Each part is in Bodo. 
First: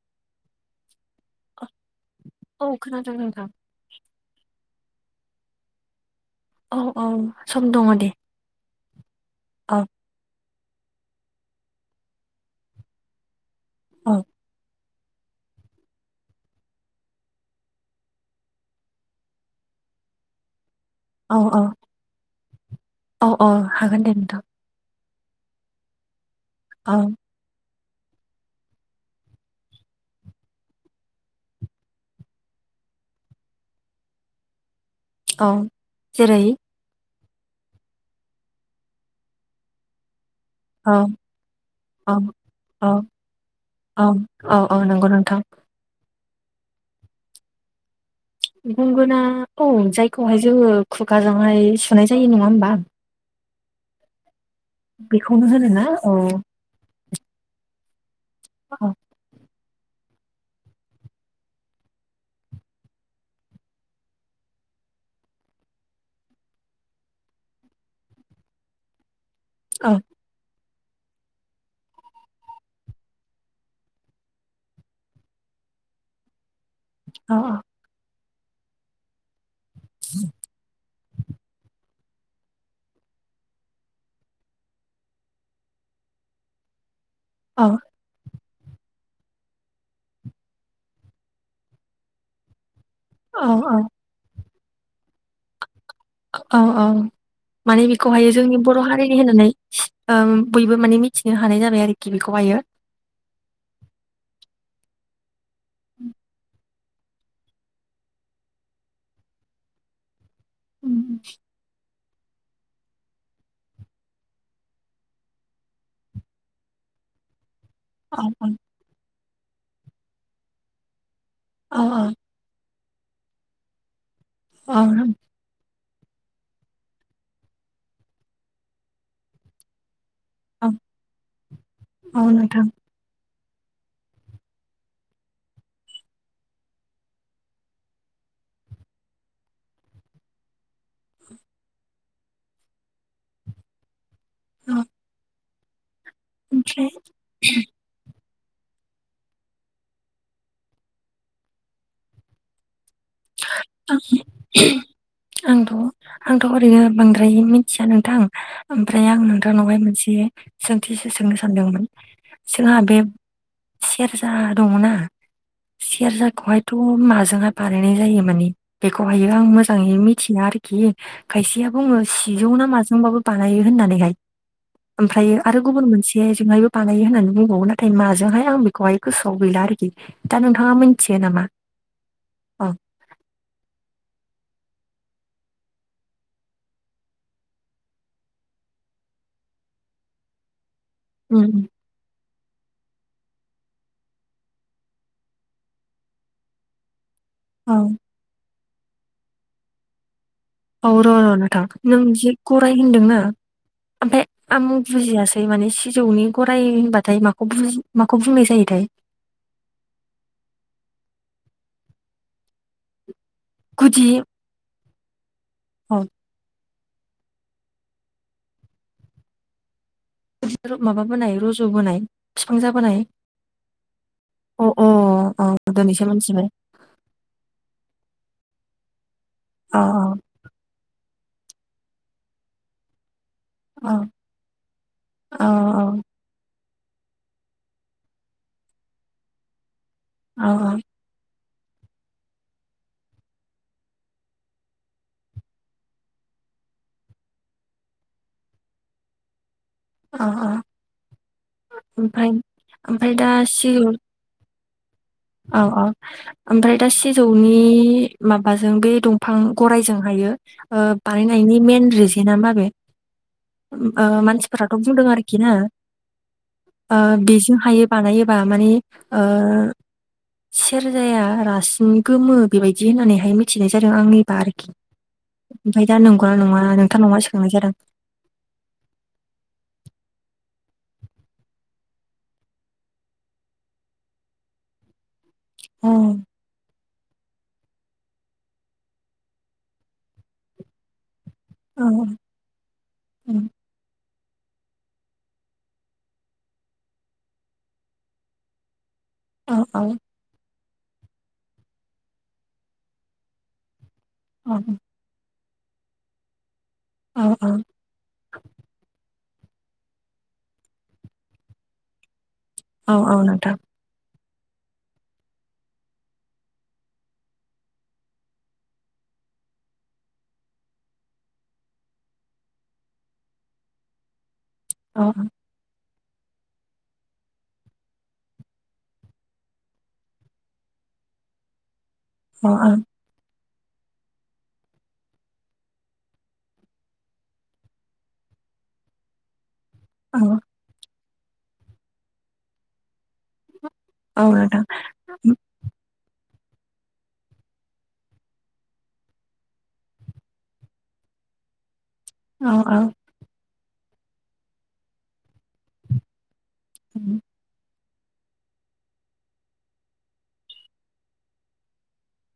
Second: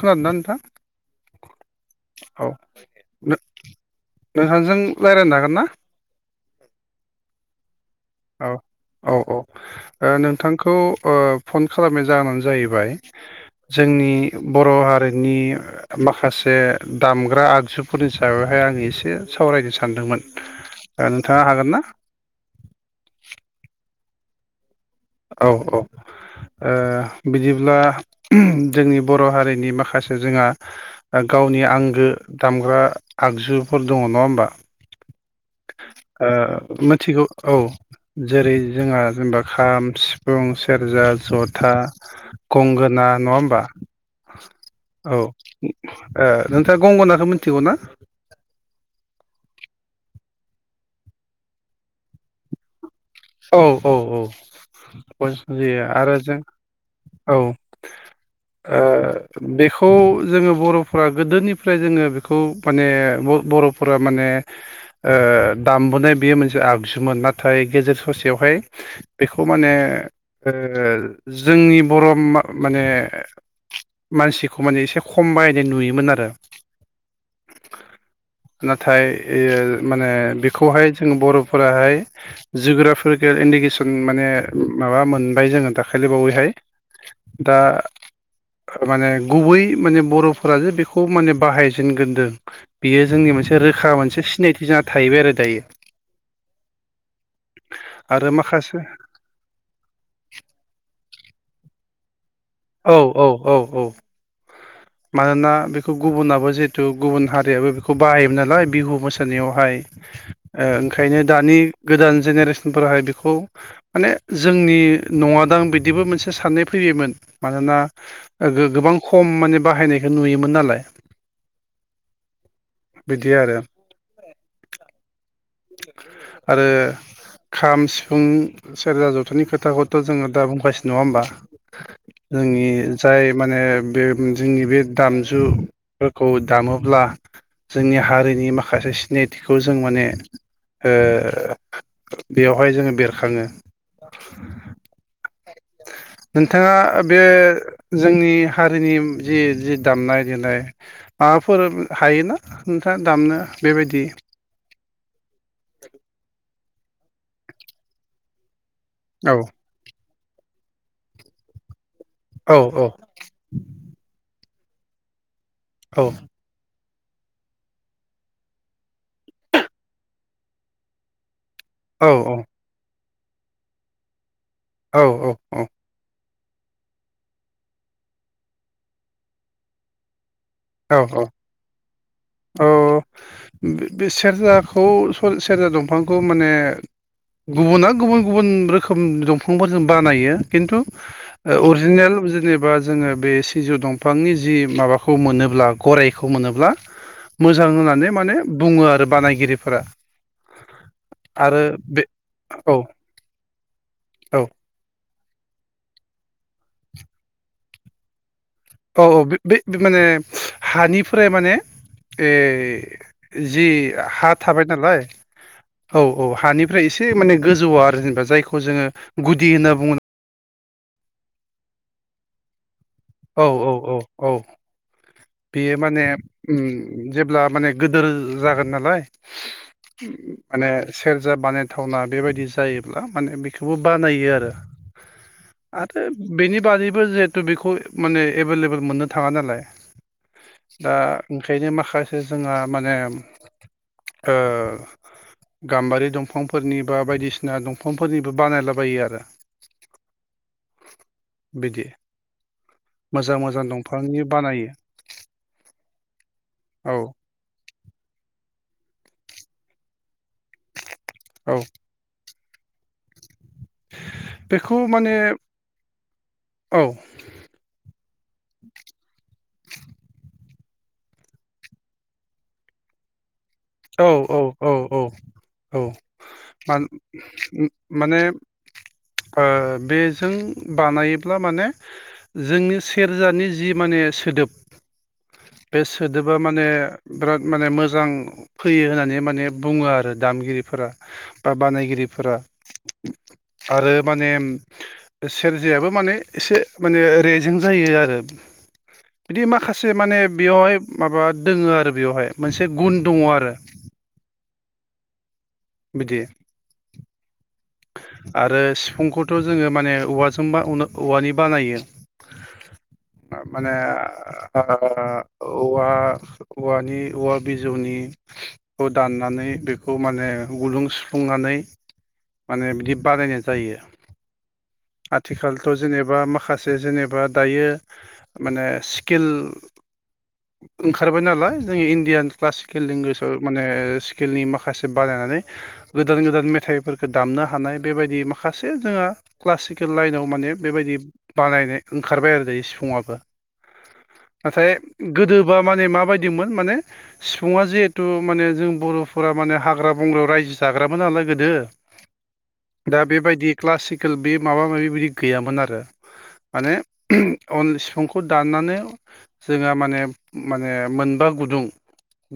खोनादोंना नोंथां? औ खोनादों नोंथां नों-नोंथांजों रायलायनो हागोन ना? औ औ सम दङ' दे औ औ औ ओ नोंथां खौ ओ फन खालामनाय जाहोनानो जाहैबाय जोंनि औ बर' हारि नि माखासे दामग्रा आगजुफोरनि सायावहाय आं एसे सावरायनो सानदोंमोन। दा औ नोंथाङा औ हागोन ना? औ औ हागोन दे नोंथ' औ औ ओ औ बिदिब्ला जोंनि बर' हारिनि माखासे जोंहा गावनि आंगो दामग्रा आगजुफोर दङ' नङा होमबा? औ ओ जेरै मिथिगौ औ जेरै जोंहा जेनबा खाम, सिफुं, औ सेरजा, जथा, औ औ गंगोना नङा होमबा? औ औ नंगौ औ नोंथां ओ नोंथाङा गंगनाखौ मिथिगौ ना? गंगोना औ जायखौहाय जोङो खुगाजोंहाय सुनाय जायो नङा होमबा? औ औ औ खुगाजों बेखौनो सुजायो होनोना औ आरो जों औ ओ औ बे खौ जोङो बर'फोरा गोदोनिफ्राय जोङो बेखौ माने बर'-बर'फोरा माने ओ दामबोनाय बेयो मोनसे आगजुमोन नाथाय गेजेर ससेयावहाय बेखौ माने औ ओ जोंनि बर' मा-माने मानसिखौ माने एसे खम बाहायनाय नुयोमोन आरो। अ अ नाथाय ओ माने बेखौहाय जों बर'फोराहाय जुग्राफि केल इन्डिकेसन माने माबा मोनबाय जोङो दाखालि बावैहाय दा औ माने गुबै माने बर'फोराजे बेखौ माने बाहायजेनग्रोदों बेयो जोंनि मोनसे औ रोखा मोनसे सिनायथि जाना थाहैबाय आरो दायो। औ औ माने आरो बेखौहायो जोंनि माखासे बर' हारिनि होननानै ओ बयबो माने मि थिनो हानाय जाबाय आरोखि बेखौहायो। औ औ औ औ मानोना बेखौ गुबुनाबो जे तु गुबुन हारियाबो बेखौ बाहायोमोन नालाय बिहु मोसानायावहाय ओ ओंखायनो दानि गोदान जेनेरेसनफोराहाय बेखौ माने जोंनि न'ङादां बिदिबो मोनसे साननाय फैयो मोन मानोना औ गोबां खम माने बाहायनायखौ नुयोमोन नालाय। अ अ बिदि आरो औ आरो खाम सिफुं सेरजा जथानि खोथाखौ थ' जोङो दा औ बुंगासिनो नङा होमबा, औ नोंथां जोंनि जाय माने बे जोंनि बे दामजुफोरखौ दामोब्ला जोंनि हारिनि माखासे सिनायथिखौ जों माने ओ बेयावहाय जोङो बेरखाङो। औ नोंथाङा ओमफ्राय बे जोंनि हारिनि जि जि दामनाय देनाय माबाफोर हायोना नोंथाङा दामनो आं बेबायदि आंथ' आंथ' ओरैनो बांद्राय मिथिया नोंथां ओमफ्राय आं औ नोंथांनावहाय मोनसे सोंथिो सोंनो सानदोंमोन। औ जोंहा औ बे सेरजा दङनाा औ सेरजाखौहाय खौ' माजोंहाय बानायनाय जायो माने बेखौहायो आं मोजाङै मिथिया आरोखि खायसेया बुङो औ औ सिजौ ना माजोंबाबो बानायो होननानैहाय औ ओमफ्रायो आरो गुबुन मोनसे जेजोंहायबो बानायो होननानै बुंबावो नाथाय माजोंहाय आं बेखौहाय गोसोआव गैला आरोखि दा नोंथाङा औ मिथियो औ नामा औ बे सेरजाखौ सेरजा दंफांखौ माने गुबुना गुबुन गुबुन रोखोम दंफांफोरजों बानायो खिन्थु उम उम अरिजिनेल जेनेबा जोङो बे सिजौ दंफांनि जि माबाखौ मोनोबा ला गरायखौ मोनोब्ला मोजां औ होननानै माने बुङो आरो बानायगिरिफोरा औ र' र' नोंथां आरो नों बे जि गराय औ होनदोंनाा ओमफ्राय औ आं बुजियासै मफ्राय माने सिजौनि गराइ होनबाथाय माखौ माखौ बुंनाय जायो। औ औ बे माने हानिफ्राय माने जि गुदि हा थाबाय नालाय अ औ औ हानि बेफ्राय एसे माने गोजौवआ आरो जेनेबा जायखौ जोङो गुदि होनना बुङोब्ला बिदि माबाबोनाय रज' बोनाय बिफां जाबोनाय। औ औ औ औ अ अ अ बेयो माने दिनैसो मोनथिबाय जेब्ला माने गोदोर जागोन नालाय अ माने सेरजा बानायथावना बेबायदि जायोब्ला माने बेखौबो औ बानायो आरो औ आरो बेनि बारिबो जिहेथु बेखौ माने एभेलेबल मोननो थाङा नालाय औ दा ओंखायनो माखासे जोंहा माने ओ गाम्बारि दंफांफोरनि बा बायदिसिना दंफांफोरनिबो बानायलाबायो आरो अ बिदि ओमफ्राय ओमफ्राय दा मोजां मोजां सिजौ दंफांनि बानायो औ औ ओमफ्राय दा औ सिजौनि माबा माबाजों बे दंफां गरायजों हायो औ बानायनायनि मइेन रिजना म बे मानसिफोराथ' बेखौ बुंदों माने आरोखि न औ बेजों हायो बानायोबा मानिे सेरजाया रासिन गोमो बेबायदि होननानैहाय मिथि मिथिनाय जादों औ आंनिबा औ आरोखि औ औ औ ओमफ्राय दा नंगौना नङा नोंथां नङा सोखांनाय जादों। माने ओ बेजों बानायोब्ला माने जोंनि सेरजानि जि माने सोदोब बे औ सोदोबा माने ब्राद माने मोजां फैयो होननानै माने बुङो आरो दामगिरिफोरा। बा औ बानायगिरिफोरा औ आरो माने उम सेरजायाबो माने एसे माने रेजें जायो आरो बिदि औ औ माखासे माने बेवहाय माबा दोङो आरो बेवहाय मोनसे गुन दङ आरो [inaudible] [inaudible] बिदि अ अ आरो सिफुंखौथ जोङो माने औवाजों बा अनो औवानि बानायो। औ औ ओ नोंथां माने ओ ओ औवा ओ औवानि औवा बिजौनि खौ दाननानै बेखौ माने गुदुं सुफ्लुंनानै माने बिदि बानायनाय जायो औ आथिखाल थ जेनेबा माखासे जेनेबा दायो माने स्किल ओंखारबाय नालाय जोंनि इण्डियान औ क्लासिकेल लेंगुवेजाव माने स्किलनि माखासे बानायनानै गोदान गोदान मेथाइफोरखौ दामनो हानाय बेबायदि माखा खासे जोङा क्लासिकेल औ लाइनाव माने बेबायदि बानायनाय ओंखारबाय आरो दायो सिफुंआबो। औ नोंथां। गोदो बा माने माबा बादिमोन माने सिफुङा जिहेतु माने जों बर'फोरा माने हाग्रा बंग्रायाव रायजो जाग्रामोन नालाय गोदो। औ औ दा बेबायदि क्लासिकेल बे माबा माबि बिदि गैयामोन आरो। माने अन सिफुंखौ दाननानै जोङा माने माने मोनबा गुदुं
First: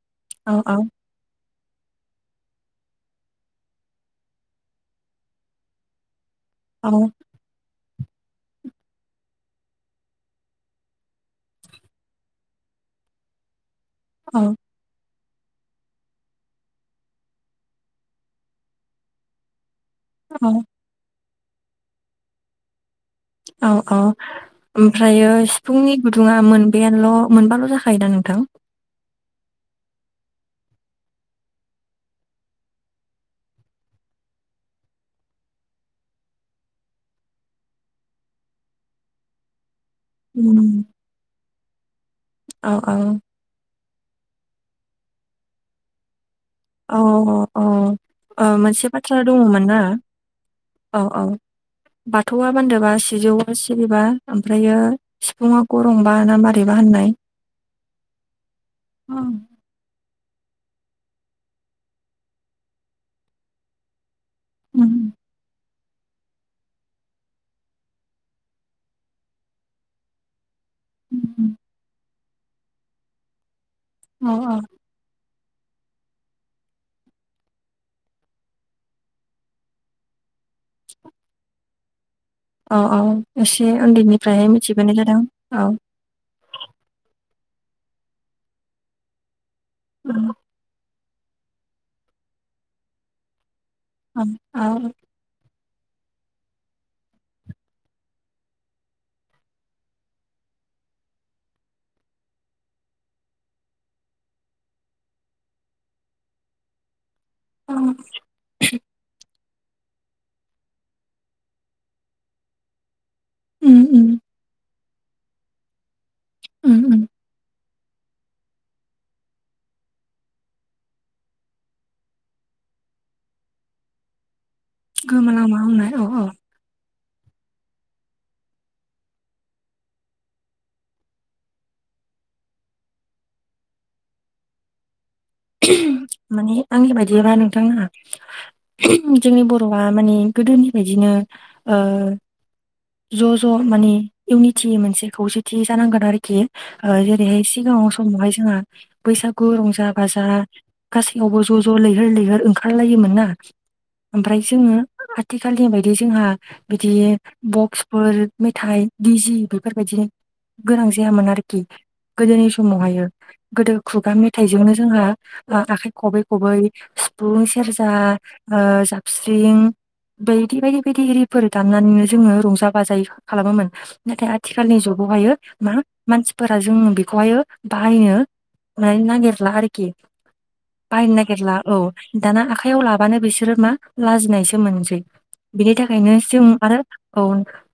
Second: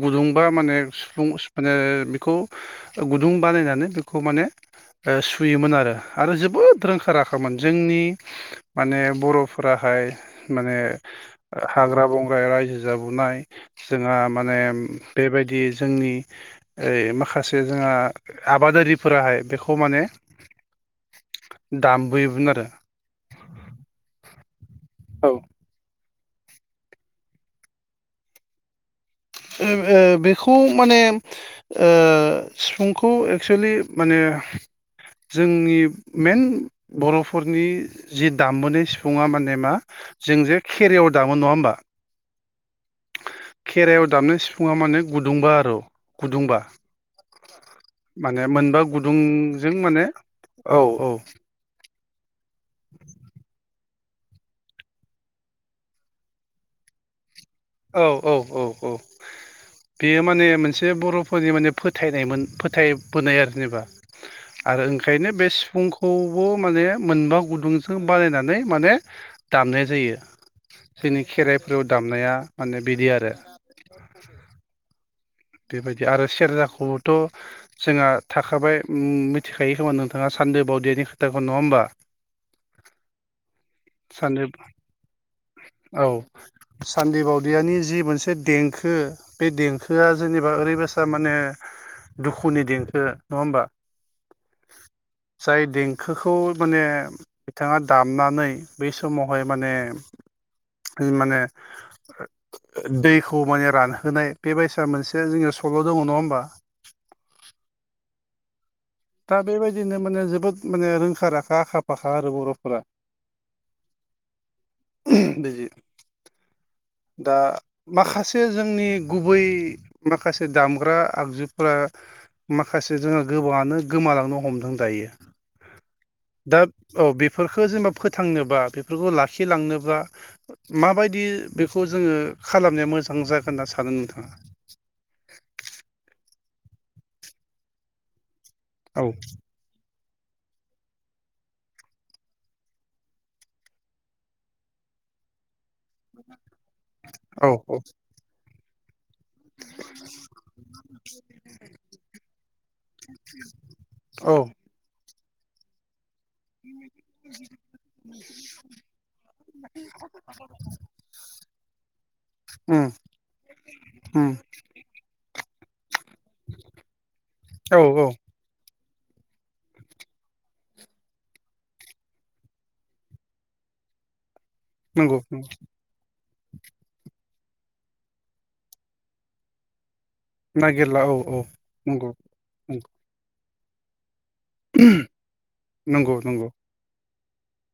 गुदुंबा औ माने सिफुं सि माने बेखौ गुदुं बानायनानै बेखौ माने ओ सुयोमोन आरो। आरो जोबोद रोंखा राखा मोन। जोंनि माने बर'फोराहाय माने हाग्रा बं ग्रा रायजो जाबोनाय जोंहा औ माने बेबायदि जोंनि ओइ माखासे जोंहा आबादारिफोराहाय बेखौ माने दामबोयोमोन आरो। औ औ औ ओमफ्रायो ओ सिफुंनि गुदुङा मोनबायानोल' मोनबाल' जाखायोदा नोंथां? ओं ओ बेखौ माने ओ सिफुंखौ एक्सुेलि माने [inaudible] जोंनि मेन बर'फोरनि जि दामबोनाय सिफुङा माने मा जों जे उम, खेरियाव दामो नङा होमबा? औ औ खेराइयाव दामनाय सिफुंआ माने गुदुंबा आरु गुदुंबा औ औ औ माने मोनबा मोनसे बाथ्रा दङमोन गुदुंजों ना माने औ औ बाथौआ बान्दोबा सिजौआ सि रिबा ओमफ्रायो सिफुुंआ गंरंबा ना मारैबा होननाय औ औ औ औ उम, बेयो माने मोनसे बर'फोरनि माने फोथायनायमोन फोथायबोनाय आरो जेनेबा। आरो उम, ओंखायनो बे सिफुंख खौबो माने मोनबा गुदुंजों बानायनानै माने दामनाय जायो। उम, जोंनि उम, खेराइफोराव दामनाया माने बिदि आरो। अ अ बेबायदि आरो सेरजाखौबोथ' जोंहा थाखाबाय मिथिखायो खोमा नोंथाङा सा न्दो बावदियानि खोथाखौ नङा होमबा? सान्दो उन्दैनिफ्राय मिथिबोनाय जादों औ। सान्दि बावदियानि जि मोनसे देंखो बे देंखोआ जेनेबा ओरैबायसा थारमाने दुखुनि देंखो नङा होमबा? उम औ जाय देंखोखौ माने बिथाङा दामनानै बै समावहाय माने माने दैखौ माने रानहोनाय बेबायसा मोनसे जोंनियाव सल' दङ नङा होमबा। [inaudible] दा बेबायदिनो माने जोबोद माने रों उम उम। [unintelligible] औ दा माखासे जोंनि गुबै माखासे दामग्रा आगजुफ्रा माखासे जोंहा गोबाङानो गोमालांनो हमदों दायो गोमोनांमा होननाय औ औ दा औ बेफोरखो जेनेबा फोथांनोबा बेफोरखौ लाखिलांनोबा माबायदि बेखौ जोङो खालामनाया मोजां जागोन होनना सानो नोंथाङा? माने आंनि बायदिबा नोंथाङा औ जोंनि बर'आ माने गोदोनि बायदिनो ओ ज' ज' माने इउनिटि मोनसे खौसे थि जानांगोन आरोखि ओ जेरैहाय औ औ सिगाङाव समावहाय जोंहा बैसागु रंजा बाजा गासैयावबो ज' ज' लैहोर लैहोर ओंखारलायोमोनना। औ ओमफ्राय जोङो आथिखालनि बायदि जोंहा बिदि बक्सफोर मेथाइ डि जि बेफोरबायदिनो गोनां जायामोन आरोखि गोदोनि उम समावहायो गोदो खुगा उम मेथाइजोंनो जोंहा ओ आखाइ खबै खबै सिफुं औ सेरजा औ ओ जाबस्रिं बायदि बायदि बायदि रिफोर दाननानैनो जोङो रंजा बाजाय खालामोमोन नाथाय आथ थिखालनि नंगौ जुगावहायो नंगौ मा मानसि फोरा जोंङो बेखौहाय बाहायनो माने नागिरला आरोखि। नागिरला बाहायनो औ नागिरला औ नंगौ दाना आखाइयाव लाबानो बेसो बिसोर मा लाजिनायसो मोनसै बिनि थाखायनो नंगौ जों नंगौ आरो औ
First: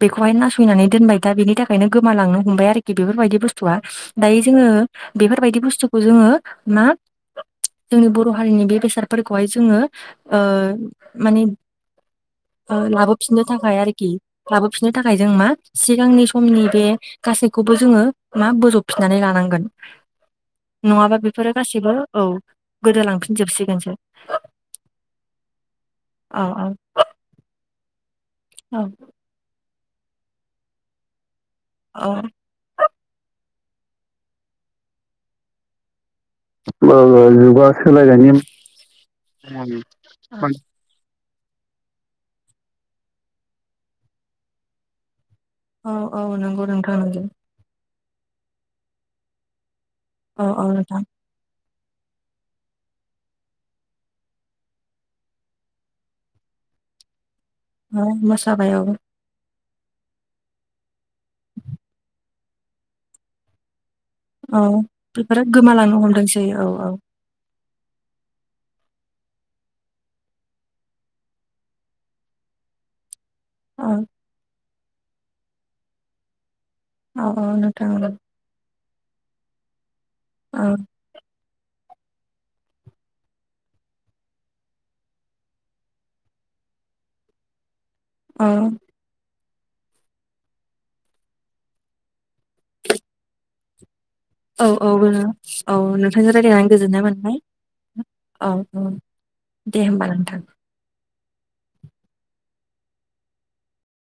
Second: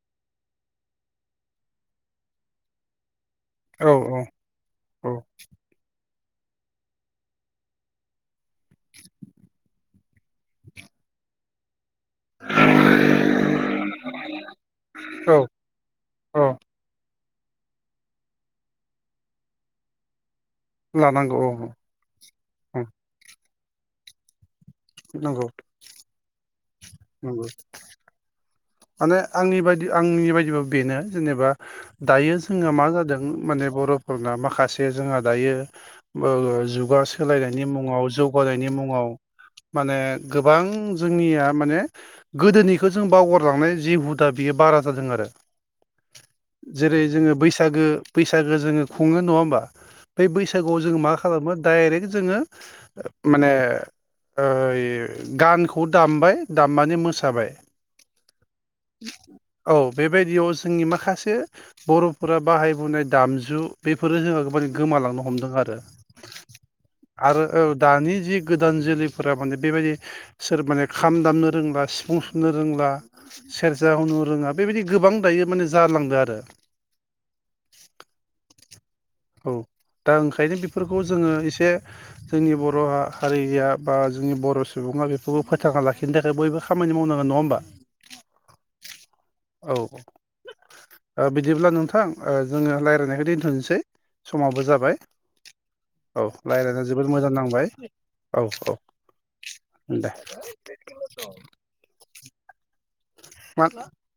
बेखौहाय नासयनानै दोनबाय दा बेनि थाखायनो गोमालांनो हमबाय आरोखि बेफोरबायदि बुसतुआ औ औ दायो जोङो औ बेफोरबायदि बुसथुखौ जोङो मा जोंनि बर' हारिनि बे बेसादफोरखौहाय जोङो ओ माने [inaudible] ओ लाबोफिननो थाखाय आरोखि लाबोफिननो थाखाय जों औ मा सिगांनि औ समनि बे गासैखौबो जोङो मा बोजबफिननानै लानांगोन नङाबा बे लानांगौ औ बेफोरो गासिबो औ औ गोदोलांफिनजोबसिगोनसो। नंगौ औ औ नंगौ। औ माने आंनि बायदि आंनि बायदिबो बेनो जेनेबा औ दायो जोङो मा जादों माने बर'फोरना माखासे जोंहा दायो ओ जुगा सोलायनायनि जुगा मुङाव सोलायनायनि मुं जौगानायनि मुङाव माने गोबां जों जोंनिया माने गोदोनिखो जों बावगारलांनाय जि हुदा बेयो बारा जादों आरो। औ औ नंगौ नोंथां जेरै नंगौ जोङो बैसागो बैसागो जोङो खुङो नङा होमबा बै औ औ बैसागोआव जोंङो नोंथां मा खालामो डायरेक्ट जोङो माने ओइ गानखौ दामबाय दामनानै मोसाबाय। अ मोसाबाय औ। औ बेबायदियाव जोंनि माखासे बर'फोरा बाहायबोनाय दामजु बेफोरो जोंहा औ माने गोमालांनो बेफोरो हमदों आरो गोमालांनो हमदोंसै औ औ आरो औ दानि जि गोदान जोलैफोरा माने बेबायदि सोर माने खाम दामनो रोंला सिफुं सुनो रोंला औ सेरजा हुननो रोङा बेबायदि गोबां दायो माने जालांदों आरो। औ औ नोंथां औ। औ दा ओंखायनो औ बेफोरखौ जोङो एसे जोंनि बर' हारिया बा जोंनि बर' सुबुङा बेफोरखौ फोथांना लाखिनो थाखाय बयबो खामा खामानि मावनांगोन नङा होमबा? औ। औ ओ बिदिब्ला नोंथां ओ जोङो रायलायनायखौ दोनथ'नोसै। समाबो औ औ जाबाय औ नोंथांजों रायज्लायनानै रायज्लायना गोजोननाय जोबोद मोजां मोनबाय। औ औ। उम होमबा दे। नोंथां मा